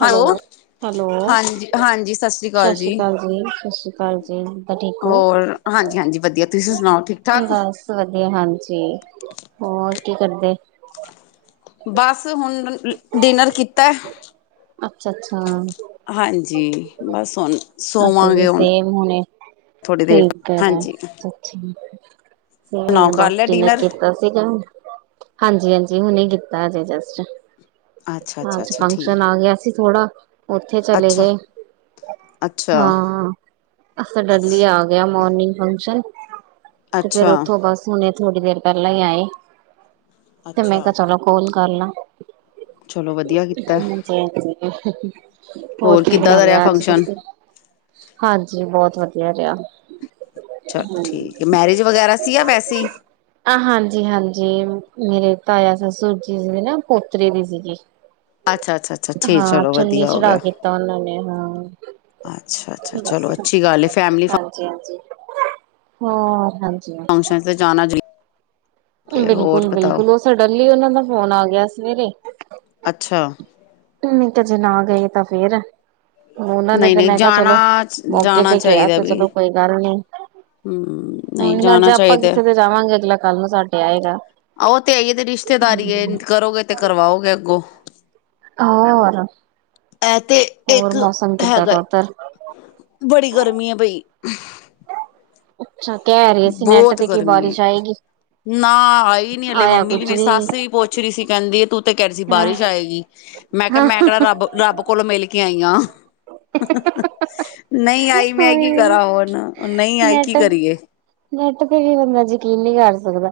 Hello! Hello! ਹਾਂਜੀ ਹਾਂਜੀ ਸਤਿ ਸ਼੍ਰੀ ਅਕਾਲ ਸਸਰੀ ਕਾਲ ਜੀ, ਸਾਸਰੀ ਕਾਲ ਜੀ ਬ ਠੀਕ ਹੋ। ਹੋਰ ਹਾਂਜੀ ਹਾਂਜੀ ਵਧੀਆ ਤੁਸੀਂ ਸੁਣਾਓ ਠੀਕ ਠਾਕ ਬਸ ਵਧੀਆ, ਹਾਂਜੀ- ਹੋਰ ਕੀ ਕਰਦੇ? ਬਸ ਹੁਣ ਨ ਅ ਡਿਨਰ ਕੀਤਾ ਏ। ਅੱਛਾ ਅੱਛਾ ਹਾਂਜੀ! ਬਸ ਹੁਣ, ਅਸੀਂ ਵੀ ਸੋਵਾਂਗੇ ਹੁਣ ਸੇਮ ਹੁਣੇ ਥੋੜ੍ਹੀ ਦੇਰ ਠੀਕ ਕਰਾ ਹਾਂਜੀ ਚ ਅਮ ਅਸੀ ਵੀ ਸੁਣਾਓ ਹੁਣੇ ਕਰ ਬਸ ਲਿਆ ਡਿਨਰ ਕੀਤਾ ਸੀਗਾ ਹਾਂਜੀ! ਹਾਂਜੀ! ਹੁਣੇ ਕੀਤਾ। ਤਾਂ ਜੇ ਜਸਟ ਅੱਛਾ ਅੱਛਾ ਅੱਜ ਅੱਛਾ ਫੰਕਸ਼ਨ ਠੀਕ ਆ ਗਿਆ ਸੀ ਥੋੜਾ। ਉੱਥੇ ਚਲੇ ਅੱਛਾ ਗਏ। ਅੱਛਾ ਹਾਂ! ਅੱਜ ਸਾਡਾ ਅਰਲੀ ਆ ਗਿਆ ਮੋਰਨਿੰਗ ਫੰਕਸ਼ਨ, ਤੇ ਫਿਰ ਅੱਛਾ ਉਥੋਂ ਬਸ ਹੁਣੇ ਥੋੜ੍ਹੀ ਦੇਰ ਪਹਿਲਾਂ ਹੀ ਆਏ। ਤੇ ਮੈਂ ਅੱਛਾ ਕਿਹਾ, ਚਲੋ ਕੋਲ ਕਰ ਲਾ? ਚਲੋ ਵਧੀਆ ਕੀਤਾ ਹੋਰ ਕੀ ਕਿੱਦਾਂ ਬਣਾ ਦਾ ਰਿਹਾ ਲਿਆ ਅੱਜ ਫੰਕਸ਼ਨ ਤੁਸੀਂ? ਹਾਂਜੀ, ਬਹੁਤ ਵਧੀਆ ਰਿਹਾ। ਚਲ ਠੀਕ ਏ, ਮੈਰਿਜ ਵਗੈਰਾ ਸੀ ਜਾਂ ਵੈਸੇ ਹੀ। ਜੀ ਹਾਂਜੀ, ਮੇਰੇ ਤਾਇਆ ਸਸੁਰ ਜੀ ਦੇ ਨਾ ਪੋਤਰੇ ਦੇ ਸੀਗੇ। ਅੱਛਾ ਅੱਛਾ ਅੱਛਾ ਠੀਕ ਹਾਂ ਚਲੋ ਚੁੰਨੀ ਵਧੀਆ ਹੋ ਚੜਾ ਗਿਆ ਕੀਤਾ ਉਹਨਾਂ ਨੇ ਹਾਂ। ਅੱਛਾ- ਅੱਛਾ! ਚਲੋ ਅੱਛੀ ਗੱਲ ਏ ਫੈਮਲੀ ਫੰ ਹਾਂ, ਹਾਂਜੀ। ਫੰਕਸ਼ਨ ਤੇ ਜਾਣਾ ਜੇ। ਬਿਲਕੁਲ -ਬਿਲਕੁਲ, ਉਹ ਸਡਨਲੀ ਉਹਨਾਂ ਦਾ ਫੋਨ ਆ ਗਿਆ ਸੀ। ਅੱਛਾ। ਤੇ ਨਹੀਂ ਤਾਂ ਜੇ ਨਾ ਗਏ ਤਾਂ ਫੇਰ। ਉਹਨਾਂ ਨੇ ਨਹੀਂ ਤੇ ਨਹੀਂ ਮੈਂ ਕਿਹਾ ਜਾਣਾ ਚਲੋ ਮੌਕੇ ਤੇ ਕਿਹਾ ਤੇ ਚਲੋ ਕੋਈ ਗੱਲ ਨਹੀਂ। ਹੂ, ਨਹੀਂ ਜਾਣਾ ਚਾਹੀਦਾ। ਕਿਸੇ ਦੇ ਜਾਵਾਂਗੇ ਅਗਲਾ ਕੱਲ ਨੂੰ ਸਾਡੇ ਆਏਗਾ ਆਹੋ ਤੇ ਹੈ ਇਏ ਤੇ ਰਿਸ਼ਤੇਦਾਰੀ ਕਰੋਗੇ ਤੇ ਕਰਵਾਓਗੇ ਅੱਗੋਂ। ਹੋਰ ਇਹ ਤੇ ਹੋਰ ਇੱਕ ਮੌਸਮ ਕਿੱਦਾਂ ਹੈਗਾ। ਦਾ ਉੱਧਰ ਬੜੀ ਗਰਮੀ ਹੈ ਬਈ। ਅੱਛਾ, ਕਹਿ ਰਹੇ ਸੀ ਨੈੱਟ ਬਹੁਤ ਤੇ ਕੀ ਗਰਮੀ ਹੈ ਬਾਰਿਸ਼ ਆਏਗੀ। ਨਾ, ਆਈ ਨੀ ਹਲੇ ਆਇਆ ਮੰਮੀ ਵੀ ਕੁੱਝ ਮੇਰੀ ਨੀ ਸੱਸ ਵੀ ਪੁੱਛ ਰਹੀ ਸੀ ਕਹਿੰਦੀ ਤੂੰ ਤੇ ਕਹਿ ਰਹੀ ਸੀ ਹਾਂ ਬਾਰਿਸ਼ ਆਏਗੀ ਮੈਂ ਕਿਹਾ ਹਾਂ ਮੈਂ ਕਿਹੜਾ ਰੱਬ-ਰੱਬ ਕੋਲੋਂ ਮਿਲ ਕੇ ਆਈ ਹਾਂ। ਨਹੀਂ ਆਈ ਮੈਂ ਕੀ ਉਹੀ ਕਰਾਂ ਹੁਣ ਉਹ ਨਹੀ ਆਈ ਕੀ ਕਰੀਏ? ਨੈੱਟ ਤੇ ਵੀ ਬੰਦਾ ਯਕੀਨ ਨੀਂ ਕਰ ਸਕਦਾ।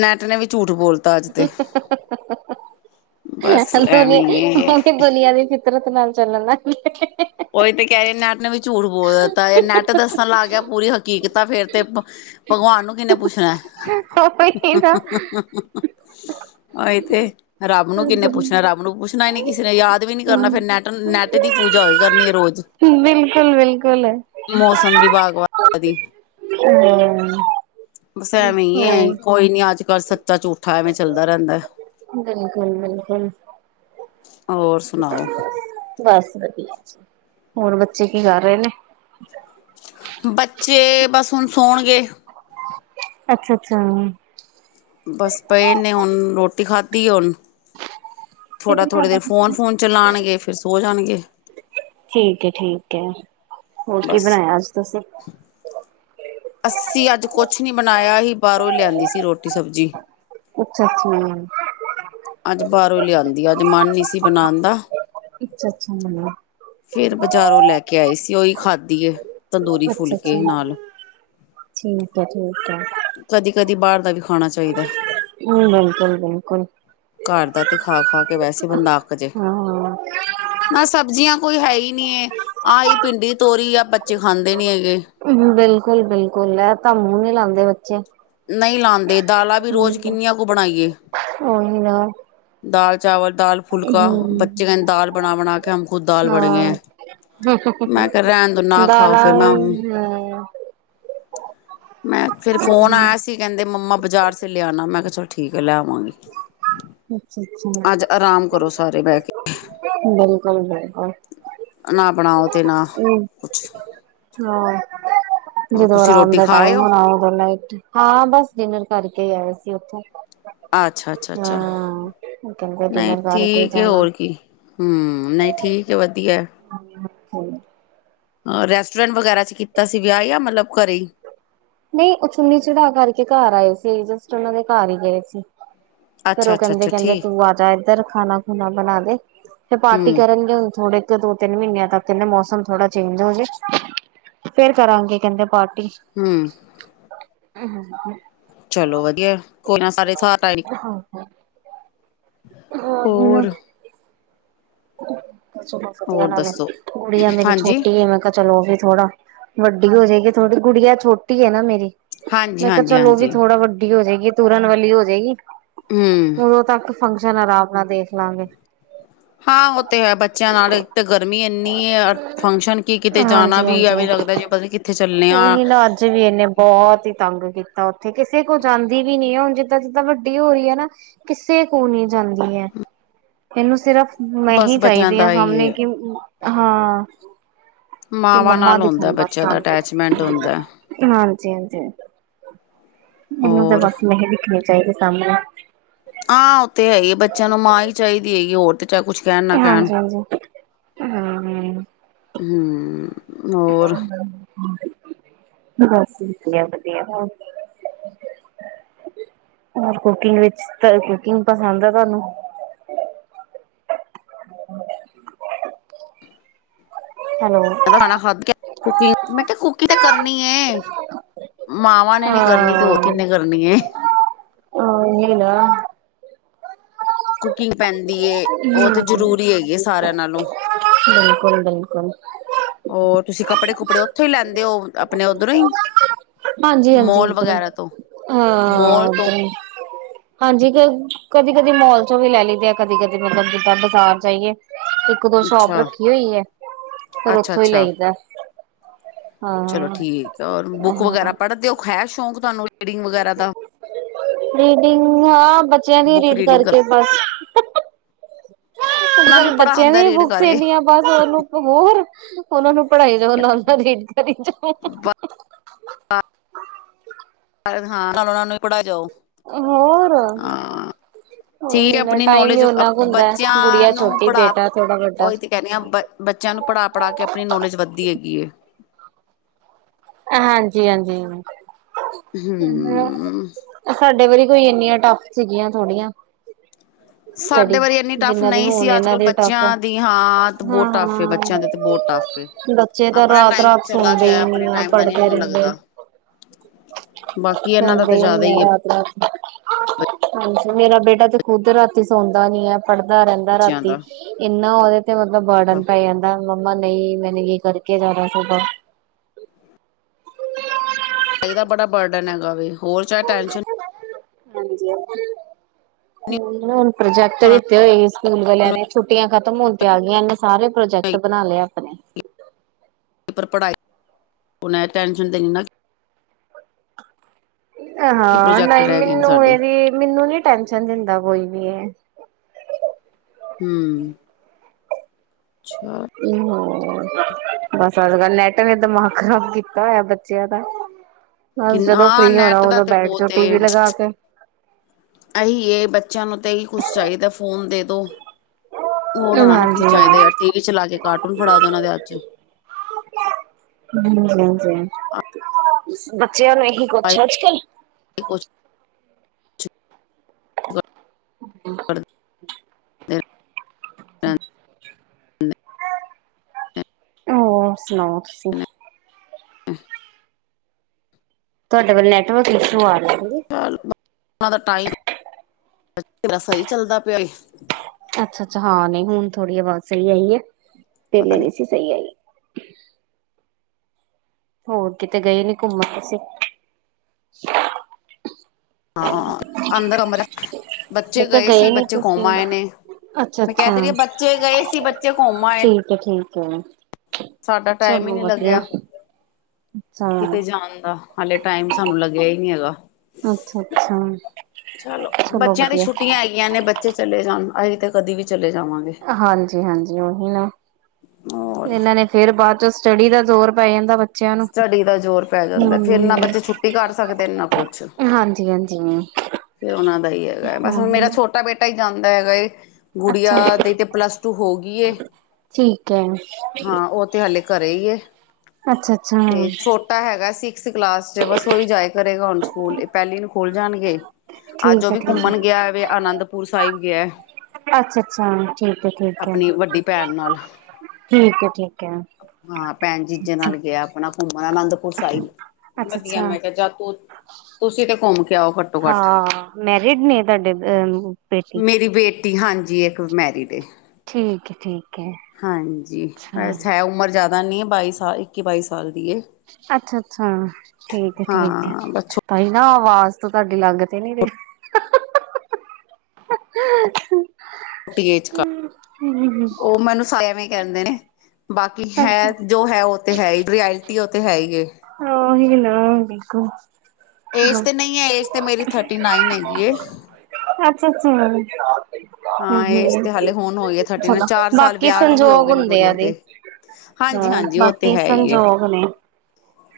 ਨੈਟ ਨੇ ਵੀ ਝੂਠ। ਬੋਲਤਾ ਅੱਜ ਤੇ ਬਸ ਅਲਦੁਨੀ ਐਵੇਂ ਹੀ ਹੈ। ਓਦੀ ਦੁਨੀਆਂ ਵੀ। ਤਿਲਕ ਨਾਲ ਚੱਲਣਾ ਨਾਂ। ਉਤੇ ਕੇ ਉਹੀ ਤੇ ਕਹਿ ਰਹੇ, ਨੈੱਟ ਵੀ ਝੂਠ ਬੋਲ ਦਿੱਤਾ ਨੈੱਟ ਦੱਸਣ ਲੱਗ ਗਿਆ। ਪੂਰੀ ਹਕੀਕਤ ਆ ਫੇਰ ਤੇ ਭਗਵਾਨ ਨੂੰ ਕਿਨੇ ਪੁੱਛਣਾ। ਉਹੀ ਨਾ [inaudible] ਉਹੀ ਤੇ, ਰਬ ਨੂੰ ਕਿੰਨੇ ਪੁੱਛਣਾ, ਰੱਬ ਨੂੰ ਪੁੱਛਣਾ ਹੀ ਨੀ ਕਿਸੇ ਨੇ, ਯਾਦ ਵੀ ਨੀ ਕਰਨਾ। ਫਿਰ ਨੈਟ ਨੈੱਟ ਦੀ ਪੂਜਾ ਹੋਏਗੀ। ਕਰਨੀ ਰੋਜ਼ ਬਿਲਕੁਲ ਬਿਲਕੁਲ ਮੌਸਮ ਵੀਭਾਗ ਵਾ ਦੀ [inaudible] ਬਸ ਐਵੇਂ ਹੀ ਐ ਹੋਰ ਕੋਈ ਨੀ ਅੱਜ ਕੱਲ ਸੱਚਾ ਝੂਠਾ ਐਵੇਂ ਚੱਲਦਾ ਰਹਿੰਦਾ। ਬਿਲਕੁਲ ਬਿਲਕੁਲ ਹੋਰ ਸੁਣਾਓ [inaudible] ਬਸ ਵਧੀਆ ਹੋਰ ਬੱਚੇ ਕੀ ਕਰ ਰਹੇ ਨੇ। ਬੱਚੇ ਬਸ ਹੁਣ ਸੋਣਗੇ। [unintelligible] ਬਸ ਪਏ ਨੇ ਹੁਣ ਰੋਟੀ ਖਾਧੀ ਹੁਣ ਥੋੜਾ ਕਿਹਦੇ ਨਾਲ ਥੋੜ੍ਹੇ ਦੇਰ ਬਣਦੀ ਫੋਨ- ਫੋਨ ਚਲਾਉਣਗੇ ਫਿਰ ਸੋ ਜਾਣਗੇ। ਠੀਕ ਹੈ- ਠੀਕ ਹੈ। ਹੋ ਕੀ ਬਸ ਬਣਾਇਆ ਅੱਜ ਤੁਸੀਂ? ਅੱਸੀ ਅੱਜ ਕੁਛ ਨੀ ਬਣਾਇਆ ਹੀ ਬਾਹਰੋਂ ਹੀ ਲਿਆਂਦੀ ਸੀ ਰੋਟੀ ਸਬਜ਼ੀ ਅੱਛਾ- ਅੱਛਾ [inaudible] ਅੱਜ ਬਾਹਰੋਂ ਲਿਆਂਦੀ ਆ ਅੱਜ ਮਨ ਨਹੀਂ ਸੀ ਬਣਾਣ ਦਾ। ਅੱਛਾ- ਅੱਛਾ ਮ [inaudible] ਫੇਰ ਬਾਜ਼ਾਰੋਂ ਲੈ ਕੇ ਆਏ ਸੀ ਉਹੀ ਖਾਧੀ ਤੰਦੂਰੀ ਅੱਛਾ-ਅੱਛਾ ਫੁੱਲਕੇ ਨਾਲ ਠੀਕ ਹੈ -ਠੀਕ ਹੈ। [inaudible] ਕਦੀ ਕਦੀ ਬਾਹਰ ਦਾ ਵੀ ਖਾਣਾ ਚਾਹੀਦਾ। ਹੂੰ, ਬਿਲਕੁਲ-ਬਿਲਕੁਲ। ਘਰ ਦਾ ਤੇ ਖਾ ਖਾ ਖ ਕੇ ਵੈਸੇ ਬੰਦਾ ਅੱਕ ਜੇ ਹਾਂ। ਮੈਂ ਸਬਜ਼ੀਆਂ ਕੋਈ ਹੈ ਹੀ ਨੀ ਆਹ ਹੀ ਪਿੰਡੀ ਤੋਰੀ ਆ ਬੱਚੇ ਖਾਂਦੇ ਨੀ ਹੈਗ ਬਿਲਕੁਲ -ਬਿਲਕੁਲ ਹੈ ਤਾਂ ਮੂੰਹ ਨੀ ਲਾਉਂਦੇ ਬੱਚੇ ਨਹੀਂ ਲਾਉਦੇ ਦਾਲਾਂ ਵੀ ਰੋਜ਼ ਕਿਆਂ ਕੁ ਬਣਾਈਏ। ਹੀ ਨਾ ਦਾਲ ਚਾਵਲ ਦਾਲ ਫੁਲਕਾ ਹਮ ਬੱਚੇ ਕ ਦਾਲ ਬਣਾ ਬਣਾ ਕੇ ਹਮ ਖੁਦ ਦਾਲ ਬਣ ਗਏ ਹੈ। ਹਾਂ ਮੈਂ ਕਿਹਾ ਰਹਿਣ ਦ ਨਾ ਖਾਓ ਦਾਲਾਂ ਫੇਰ ਮੈਂ ਹਾਂ ਮੈਂ ਫੇਰ ਫੋਨ ਆਇਆ ਸੀ ਕਹਿੰਦੇ ਮੰਮਾ ਬਾਜ਼ਾਰ ਸੇ ਲੈ ਆਣਾ ਮੈਂ ਕਿਹਾ ਚੱਲ ਠੀਕ ਹੈ ਲੈ ਆਵਾਂਗੀ ਅੱਛਾ ਅੱਛਾ ਅੱਜ ਆਰਾਮ ਕਰੋ ਸਾਰੇ ਬਹਿ ਕੇ [unintelligible] ਨਾ ਬਣਾਓ ਤੇ ਨਾ ਕੁਛ ਹੋ। [inaudible] ਹੋਰ ਜਦੋਂ ਤੁਸੀਂ ਆਰਾਮ ਰੋਟੀ ਦਾ ਖਾ ਟਾਈਮ ਆਏ ਹੋ ਹੋਣਾ ਉਦੋਂ ਲਾਈਟ ਹਾਂ ਬਸ ਡਿਨਰ ਕਰਕੇ ਆਏ ਸੀ ਉਥੇ ਅੱਛਾ- ਅੱਛਾ- ਅੱਛਾ ਉਹ ਕਹਿੰਦੇ ਨਹੀਂ ਡਿਨਰ ਕਰਕੇ ਠੀਕ ਹੈ ਜਾਣਾ ਹੋਰ ਕੀ ਹੂੰ ਨਹੀਂ ਠੀਕ ਹੈ ਵਧੀਆ ਹਾਂ। [unintelligible] ਅ ਰੈਸਟੋਰੈਂਟ ਵਗੈਰਾ 'ਚ ਕੀਤਾ ਸੀ ਵਿਆਹ ਜਾਂ ਮਤਲਬ ਘਰੇ ਹੀ ਨਹੀਂ ਉਹ ਚੁੰਨੀ ਚੜਾ ਕਰਕੇ ਘਰ ਆਏ ਸੀ ਜਸਟ ਉਹਨਾਂ ਦੇ ਘਰ ਹੀ ਗਏ ਸੀ। ਫਿਰ ਅੱਛਾ ਉਹ ਅੱਛਾ ਕਹਿੰਦੇ- ਅੱਛਾ ਕਹਿੰਦੇ ਠੀਕ ਤੂੰ ਆਜ ਇੱਧਰ ਖਾਣਾ ਖੁਣਾ ਬਣਾ ਦੇ ਫਿਰ ਪਾਰਟੀ ਹੂੰ ਕਰਨਗੇ ਹੁਣ ਥੋੜੇ ਇੱਕ ਦੋ ਤਿੰਨ ਮਹੀਨਿਆਂ ਤੱਕ ਕਹਿੰਦੇ ਮੌਸਮ ਥੋੜਾ ਚੇਂਜ ਹੋ ਜੇ ਫੇਰ ਕਰਾਂਗੇ ਕਹਿੰਦੇ ਪਾਰਟੀ ਹੂੰ [inaudible] ਚਲੋ ਵਧੀਆ ਕੋਈ ਨਾ ਸਾਰੇ [unintelligible] ਹੋਰ [unintelligible] ਔਰ ਚਲ ਵਧੀਆ ਹੋਰ ਨਾਲੇ ਦੱਸੋ ਗੁੜੀਆ ਮੇਰੀ ਹਾਂਜੀ ਛੋਟੀ ਮੈਂ ਕਿਹਾ ਚਲੋ ਉਹ ਵੀ ਥੋੜਾ ਵੱਡੀ ਹੋ ਜਾਏਗੀ। ਥੋੜੀ ਗੁੜੀਆ ਛੋਟੀ ਹੈ ਨਾ ਮੇਰੀ ਹਾਂਜੀ ਮੈਂ ਕਿਹਾ ਹਾਂਜੀ ਚਲੋ ਉਹ ਵੀ ਹਾਂਜੀ ਥੋੜਾ ਵੱਡੀ ਹੋ ਜਾਏਗੀ। ਇਹ ਤੁਰਨ ਵਾਲੀ ਹੋ ਜਾਏਗੀ। ਹੂੰ ਉਦੋਂ ਤੱਕ ਫੰਕਸ਼ਨ ਆਰਾਮ ਨਾਲ ਦੇਖ ਲਾਂਗੇ। ਹਾਂ ਉਹ ਤੇ ਹੈ ਬੱਚਿਆਂ ਨਾਲ ਇੱਕ ਤਾਂ ਗਰਮੀ ਇੰਨੀ ਹੈ ਫੰਕਸ਼ਨ ਪਤਾ ਕਿੱਥੇ ਚੱਲੇ ਉਹ ਆ ਹੀ ਨਾ ਅੱਜ ਵੀ ਇਨੇ ਬਹੁਤ ਹੀ ਤੰਗ ਕੀਤਾ ਉੱਥੇ ਕਿਸੇ ਕੋਲ ਜਾਂਦੀ ਵੀ ਨ ਹੈ ਹੁਣ ਜਿੱਦਾਂ ਜਿੱਦਾਂ ਵੱਡੀ ਹੋ ਰਹੀ ਹੈ ਨਾ ਕਿਸੇ ਕੋਲ ਨੀ ਜਾਂਦੀ। ਇਨੂੰ ਸਿਰਫ ਮੈਂ ਬਸ ਹੀ ਬੱਚਿਆਂ ਚਾਹੀਦੀ ਹਾਂ ਦਾ ਹੀ ਸਾਹਣੇ ਹੈ, ਕਿ ਹਾਂ। ਤੇ ਮਾਵਾਂ ਮੰਮਾ ਨਾਲ ਹੁੰਦਾ ਦਿਖਣ ਬਸ ਬੱਚਿਆਂ ਸੂੰ ਦਾ ਅਟੈਚਮੈਂਟ ਹੁੰਦਾ ਹਾਂਜੀ ਹਾਂਜੀ। ਇਹਨੂੰ ਤਾਂ ਹੋਰ ਬਸ ਨਹੀਂ ਦਿਖਣੀ ਚਾਹੀਦੀ ਸਮਣੇ। ਹਾਂ ਉਥੇ ਹੈ ਹੀ ਆ ਬੱਚਿਆਂ ਨੂੰ ਮਾਂ ਹੀ ਚਾਹੀਦੀ ਹੈਗੀ ਹੋਰ ਤੇ। ਚਾਹ ਕੁਛ ਕਹਿਣ ਨਾ ਕਹਿਣ ਹਾਂਜੀ ਹਾਂਜੀ ਹਮ ਹਮ। ਹੋਰ? ਬਸ ਵਧੀਆ ਵਧੀਆ। ਹੋਰ ਕੁਕਿੰਗ ਵਿੱਚ ਤਾਂ ਕੁਕਿੰਗ ਪਸੰਦ ਆ ਤੁਹਾਨੂੰ। [inaudible] ਹੈਲੋ ਖਾਣਾ ਖਾਦ ਕੇ ਕਕੀ ਮੈਂ ਕਿਹਾ ਕਕੀ ਤਾਂ ਕਰਨੀ। ਮਾਵਾਂ ਨੇ ਨੀ ਕਰਨੀ ਤੇ ਉਹ ਕਿੰਨੇ ਕਰਨੀ ਹੈ। ਹ ਹੈੇਨਾ। ਕੁਕਿੰਗ ਪੈਂਦੀ ਉਹ ਤਾਂ ਹਮ ਜ਼ਰੂਰੀ ਹੈਗੀ ਹੈ ਸਾਰਿਆਂ ਨਾਲੋਂ। ਬਿਲਕੁਲ ਬਿਲਕੁਲ। ਹੋਰ ਤੁਸੀਂ ਕੱਪੜੇ ਕੁਪੜੇ ਉੱਥੋਂ ਹੀ ਲੈਂਦੇ ਹੋ ਆਪਣੇ ਉਓਧਰੋਂ ਹੀ। ਹਾਂਜੀ ਹਾਂਜੀ ਮੋਲ ਇੱਧਰ ਵਗੈਰਾ ਤੋਂ ਮੋਲ ਹਾਂ ਤੋਂ ਧਰ। ਹਾਂਜੀ ਕ ਕਦੀ ਕਦੀ ਮੋਲ ਚੋਂ ਵੀ ਲੈ ਲੈਂਦੇ ਆ ਕਦੀ ਕਦੀ ਮਤਲਬ ਜਿੱਦਾਂ ਬਾਜ਼ਾਰ ਜਾਈਏ। ਇੱਕ ਦੋ ਸ਼ੋਪ ਅੱਛਾ ਰੱਖੀ ਹੋਈ ਹੈ ਫੇਰ ਅੱਛਾ ਓਥੋਂ ਹੀ ਅੱਛਾ ਲਈਦਾ। ਚਲੋ ਹਾਂ ਠੀਕ ਹੈ ਬੁੱਕ ਵਗੈਰਾ ਹਾਂ ਪੜ੍ਹਨ ਦੇਓ ਹੈ ਸ਼ੌਕ ਤੁਹਾਨੂੰ ਰੀਡਿੰਗ ਵਗੈਰਾ ਦਾ। ਰੀਡਿੰਗ ਹਾਂ ਬੱਚਿਆਂ ਦੀ ਬੁੱਕ ਰੀਡ ਰੀਡਿੰਗ ਕਰ ਕਰਕੇ ਬਸ। ਅੱਜ ਉਹਨਾਂ ਨੂੰ ਕੱਲ ਬੱਚਿਆਂ ਪੜ੍ਹਾਉਣ ਦਾ ਦੀ ਰੀਡ ਬੁੱਕਸ ਕਰਕੇ ਇੰਨੀਆਂ ਬਸ ਉਹ ਨੂੰ ਹੋਰ ਉਹਨਾਂ ਨੂੰ ਪੜ੍ਹਾਈ ਦਨਾ ਉਹਨਾਂ ਦੀ ਕਰੀ ਜਾ। ਹਾਂ ਨਾਲੋਂ ਉਹਨਾਂ ਨੂੰ ਹੀ ਪੜ੍ਹਾ ਜਾਓ। ਹੋਰ? ਹਾਂ ਠੀਕ ਹੈ ਉਹੀ ਨਾ ਆਪਣੀ ਟਾਈਮ ਵੀ ਨੌਲੇਜ ਓਨਾ ਕੁ ਹੁੰਦਾ ਬੱਚਿਆਂ ਬੁੜੀਆ ਨੂੰ ਛੋਟੀ ਪੜ੍ਹਾ ਬੇਟਾ ਥੋੜਾ ਵੱਡਾ। ਉਹੀ ਤੇ ਕਹਿਣੀ ਆ ਬ ਬੱਚਿਆਂ ਨੂੰ ਪੜ੍ਹਾ ਪੜ੍ਹਾ ਕੇ ਆਪਣੀ ਨੌਲੇਜ ਵੱਧਦੀ ਹੈਗੀ। ਹਾਂਜੀ ਹਾਂਜੀ ਹਮ ਸਾਡੇ ਵਾਰੀ ਕੋਈ ਇੰਨੀਆਂ ਟੱਫ ਸੀਗੀਆਂ ਥੋੜੜੀਆਂ। ਸਟਡੀ ਸਾਡੇ ਵਾਰੀ ਇੰਨੀ ਟੱਫ ਜਿੰਨਾਂ ਦੇ ਨਹੀਂ ਸੀ ਹੋਣ ਅੱਜ ਇਹਨਾਂ ਕੱਲ੍ਹ ਦੇ ਟਫ ਹਾ। ਬੱਚਿਆਂ ਦੀ ਹਾਂ ਬਹੁਤ ਟੱਫ ਹੈ, ਬੱਚਿਆਂ ਦੇ ਤੇ ਬਹੁਤ ਟੱਫ ਹੈ। ਬੱਚੇ ਤਾਂ ਆਪਣਾ ਰਾਤ ਟਾਈਮ ਰਾਤ ਚਲਾ ਸੁਣਦੇ ਗਿਆ ਹੀ ਨੀ ਆਪਣੇ ਆ। ਟਾਈਮ ਦਾ ਨੀ ਪੜਦੇ ਇਨਾ ਰਹਿੰਦੇ ਲੱਗਦਾ ਬਾਕੀ ਇਹਨਾਂ ਦਾ ਸੋਂਦੇ ਤਾਂ ਜ਼ਿਆਦਾ ਨੀ ਹੀ ਹੈ ਰਾਤ ਰਾਤ। ਹਾਂਜੀ ਮੇਰਾ ਬੇਟਾ ਤੇ ਖੁੱਦ ਰਾਤੀ ਸੌਂਦਾ ਨੀ ਹੈ ਪੜ੍ਹਦਾ। ਦਾ ਰਹਿੰਦਾ ਬੱਚਿਆਂ ਰਾਤੀ ਦਾ ਇੰਨਾ ਉਹਦੇ ਤੇ ਮਤਲਬ ਬਰਡਨ ਪੈ ਜਾਂਦਾ। ਮੰਮਾ ਨਹੀਂ ਮੈਨੂੰ ਇਹ ਕਰਕੇ ਜਾਣਾ ਸਗਾ। ਸਾਈ ਦਾ ਬੜਾ ਬਰਡਨ ਹੈਗਾਵੇ ਹੋਰ ਚਾਹੇ ਟੈਨਸ਼ਨ ਹੁਣ ਪ੍ਰੋਜੈਕਟ ਦਿੱਤੇ ਹੋਏ ਲ। ਛੁਟੀਆਂ ਖਤਮ ਹੋਣ ਤੇ ਆ ਗਈਆਂ ਇਹਨੇ ਸਾਰੇ ਪ੍ਰੋਜੈਕਟ ਬਣਾ ਲਏ ਆਪਣੇ। ਪਰ ਪੜ੍ਹਾਈ ਉਹਨੇ ਟੈਂਸ਼ਨ ਦੇਣੀ ਨਾ। ਹ ਕਿ ਹਾਂ ਪ੍ਰੋਜੈਕਟ ਨਹੀਂ ਰਹਿ ਗਏ ਨੇ ਮੈਨੂੰ ਸਾਡੇ ਇਹਦੀ ਮੈਨੂੰ ਨੀ ਟੈਸ਼ਨ ਦਿੰਦਾ ਕੋਈ। [inaudible] ਹਮ। ਅੱਛਾ [unintelligible] ਬਸ ਅੱਜ ਕੱਲ ਨੈਟਾ ਨੇ ਦਿਮਾਗ ਖਰਾਬ ਕੀਤਾ ਹੋਇਆ ਬੱਚਿਆਂ ਦਾ ਬਸ ਕਿੰਨਾ ਜਦੋਂ ਹਾਂ ਫ੍ਰਰੀ ਹੋਣਾ, ਨੈਟ ਉਦੋਂ ਬੈਠ ਜੋ ਟੀ ਵੀ ਲਗਾ ਕੇ। ਅਹੀ ਏ, ਬੱਚਿਆਂ ਨੂੰ ਤਾਂ ਏਹੀ ਕੁਛ ਚਾਹੀਦਾ ਫ਼ੋਨ ਦੇ ਦ ਦੋ, ਹੋਰ ਉਹਨਾਂ ਨੂੰ ਕੀ ਹਾਂਜੀ। ਚਾਈਦਾ, ਯਾ ਟੀ ਵੀ ਚਲਾ ਦੇ ਕਾਰਟੂਨ ਫੜਾ ਦੋ ਉਹਨਾਂ ਦੇ ਹੱਥ ਚ। ਹਾਂਜੀ ਹਾਂਜੀ। ਚਲ ਏਹੀ ਕੂਛ ਏ ਅਜ ਕਲ। ਹਮ। [unintelligible] ਹੋਰ ਸੁਣਾਓ ਤੁਸੀ। ਅਹ। ਤੁਆਡੇ ਵਲ ਨੈਟਵਰਕ ਇਸ਼ੂ ਆ ਰਿਹਾ। ਸੀ। ਚੱਲ ਦਾ [inaudible] ਟਾਇਮ [inaudible] ਤੇਰਾ ਸਹੀ ਚੱਲਦਾ ਪਿਆ ਏ। ਅੱਛਾ ਅੱਛਾ, ਹਾਂ ਨਹੀਂ, ਹੁਣ ਥੋੜੀ ਆਵਾਜ ਸਹੀ ਆਈ ਐ। ਪੇਲੇ ਨੀ ਸੀ ਸਹੀ ਆਈ। ਹੋਰ ਕਿਤੇ ਗਏ ਨੀ ਘੁੰਮਣ ਤੁਸੀ। ਹਾਂ ਅੰਦਰ ਅਮਰ, ਮੈਂ ਬੱਚੇ ਕਿਹਾ ਗਏ ਸੀ, ਨੀ ਬੱਚੇ ਘੁੰਮ ਤੁਸੀਂ। ਆਏ ਨੇ। ਅੱਛਾ ਮੈਂ ਕਹਿ ਅੱਛਾ। ਤੇ ਰਹੀ ਆ ਬੱਚੇ ਗਏ ਸੀ, ਬੱਚੇ ਘੁੰਮ ਆਏ ਨੇ। ਹਮ। ਸਾਡਾ ਟਾਈਮ ਈ ਨੀ ਲੱਗਿਆ। ਅੱਛਾ ਕਿਤੇ ਜਾਣ ਦਾ, ਹਾਲੇ ਟਾਈਮ ਸਾਨੂੰ ਲੱਗਿਆ ਈ ਨੀ ਹੈਗਾ। ਅੱਛਾ ਅੱਛਾ। ਚਲੋ, ਬੱਚਿਆਂ ਦੀ ਛੁੱਟੀਆਂ ਹੈਗੀਆਂ ਨੇ, ਬੱਚੇ ਚਲੇ ਜਾਣ ਅਹੀ ਤੇ ਕਦੀ ਵੀ ਚ ਹਾਂਜੀ ਹਾਂਜੀ ਉਹੀ ਨਾ। ਹੋਰ ਇਹਨਾਂ ਨੇ ਫੇਰ ਬਾਅ ਚੋ ਸ ਸਟਡੀ ਦਾ ਜ਼ੋਰ ਪੈ ਜਾਂਦਾ ਵਾ। ਸਟੱਡੀ ਦਾ ਜ਼ੋਰ ਪੈ ਜਾਂਦਾ ਫਿਰ ਨਾ ਬੱਚੇ ਛੁੱਟੀ ਕਰ ਸਕਦੇ ਨਾ ਕੁਛ ਹਾਂਜੀ ਹਾਂਜੀ। ਫੇਰ ਉਹਨਾ ਦਾ ਈ ਹੈਗਾ ਏ। ਬਸ ਉਹੀ ਮੇਰਾ ਨਾ ਛੋਟਾ ਬੇਟਾ ਈ ਜਾਂਦਾ ਹੈਗਾ ਏ। ਅੱਛਾ ਗੁੜੀਆ ਦੀ ਤੇ ਪਲੱਸ ਟੂ ਹੋ ਗੀ ਏ। ਠੀਕ ਹੈ ਹਾਂ ਉਹ ਤੇ ਹਾਲੇ ਘਰੇ ਈ ਏ, ਅੱਛਾ ਅੱਛਾ ਤੇ ਛੋਟਾ ਹੈਗਾ ਸੀ ਕਸ ਕਲਾਸ ਚ ਬਸ ਉਹੀ ਜਾਏ ਕਰੇਗਾ ਹੁਣ ਸਕੂਲ, ਏ ਪਹਿਲੀ ਨੂੰ ਖੁਲ ਜਾਣਗੇ। ਅੱਜ ਠੀਕ ਉਹ ਹੈ ਵੀ ਠੀਕ ਹੈ ਘੁੰਮਣ ਗਿਆ ਵੇ, ਅਨੰਦਪੁਰ ਸਾਹਿਬ ਗਿਐ। ਅੱਛਾ ਅੱਛਾ ਠੀਕ ਹੈ ਠੀਕ ਹੈ ਆਪਣੀ ਵੱਡੀ ਭੈਣ ਨਾਲ। ਠੀਕ ਹੈ ਠੀਕ ਹੈ ਹਾਂ ਭੈਣ ਜੀਜੇ ਨਾਲ ਗਿਆ। ਆਪਣਾ ਘੁੰਮਣ ਆਨੰਦ ਪੁਰ ਸਾਹਿਬ, ਅੱਛਾ ਵਧੀਆ ਅੱਛਾ ਮੈਂ ਕਿਹਾ ਜਾ ਤੂੰ, ਤੁਸੀ ਤੇ ਘੁੰਮ ਕੇ ਆਓ ਘੱਟੋ ਘੱਟ। ਹਾਂ ਮੈਰਿਡ ਨੇ ਤੁਆਡੇ ਅ-ਮ ਬੇਟੀ। ਜੀ, ਹਾਂਜੀ ਇੱਕ ਮੈਰੀਡ ਏ। ਠੀਕ ਹੈ ਠੀਕ ਹੈ ਹਾਂਜੀ, ਅੱਛਾ ਬਸ ਹੈ ਉਮਰ ਜ਼ਿਆਦਾ ਨੀ ਐ ਬਾਈ ਸਾਲ, ਇੱਕੀ ਬਾਈ ਸਾਲ ਦੀ ਏ। ਅੱਛਾ ਅੱਛਾ, ਠੀਕ ਹੈ ਠੀਕ ਹੈ। ਹਾਂ ਬਸ ਭਾਈ ਨਾ ਆਵਾਜ਼ ਤਾਂ ਤੁਹਾਡੀ ਲੱਗ ਤੇ ਨੀ ਰਹੀ। ਰੋਟੀ ਏ ਚ ਕ [inaudible] ਉਹ ਮੈਨੂੰ ਸਾ ਐਂਵੇ [unintelligible] ਕਹਿੰਦੇ ਨੇ। ਬਾਕੀ ਹੈ ਅੱਛਾ ਜੋ ਹੈ ਉਹ ਤੇ ਹੈ ਈ। ਰਿਐਲਟੀ ਉਹ ਤੇ ਹੈ ਈ ਏ। ਓਹੀ ਨਾ, ਦੇਖੋ ਏਜ ਤੇ ਨਹੀਂ ਏ, ਏਜ ਤੇ ਮੇਰੀ ਥਰਟੀ ਨਾਈਨ ਹੈਗੀ ਏ। ਸੱਚੀ। ਹਾਂ ਏਜ ਤੇ ਹਾਲੇ ਹੁਣ ਹੋਈ ਏ ਥਰਟੀ ਨਾਇਨ, ਚਲੋ ਚਾਰ ਸਾਲ ਬਾਕੀ ਵਿਆਹ ਨੂੰ ਵੀ ਹੋ ਸੰਜੋਗ ਗਏ ਨੇ ਹੁੰਦੇ ਆ ਗੁੜੀਆ ਦੇ। ਹਾਂਜੀ ਹਾਂ ਹਾਂਜੀ ਉਹ ਤੇ ਬਾਕੀ ਹੈ ਈ ਏ, ਸੰਜੋਗ ਨੇ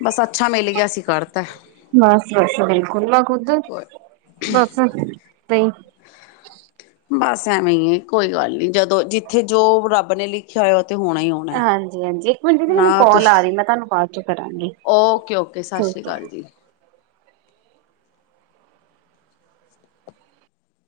ਬਸ ਅੱਛਾ ਮਿਲ ਗਿਆਸੀ ਕਰਤਾ ਐ। ਬਸ ਬਸ ਬਿਲਕੁਲ। ਮੈਂ ਖੁਦ, ਕੋਈ ਬਸ ਤੇ ਬਸ ਐਵੇਂ ਈ ਏ ਕੋਈ ਗੱਲ ਨੀ, ਜਦੋਂ ਜਿੱਥੇ ਜੋ ਰੱਬ ਨੇ ਲਿਖਿਆ ਹੋਇਆ ਓ ਤੇ ਹੋਣਾ ਹੀ ਹੋਣਾ ਐ। ਹਾਂਜੀ ਹਾਂਜੀ ਇੱਕ ਮਿੰਟ ਦੀਦੀ ਮੈਨੂੰ ਨਾ ਕਾਲ ਤੁਸ, ਆ ਰਹੀ ਮੈਂ ਤੁਹਾਨੂੰ ਬਾਅਦ ਚੋਂ ਕਰਾਂਗੀ ਓਕੇ ਓਕੇ ਸਸ ਸ਼੍ਰੀ ਠੀਕ ਹੈ ਕਾਲ ਜੀ।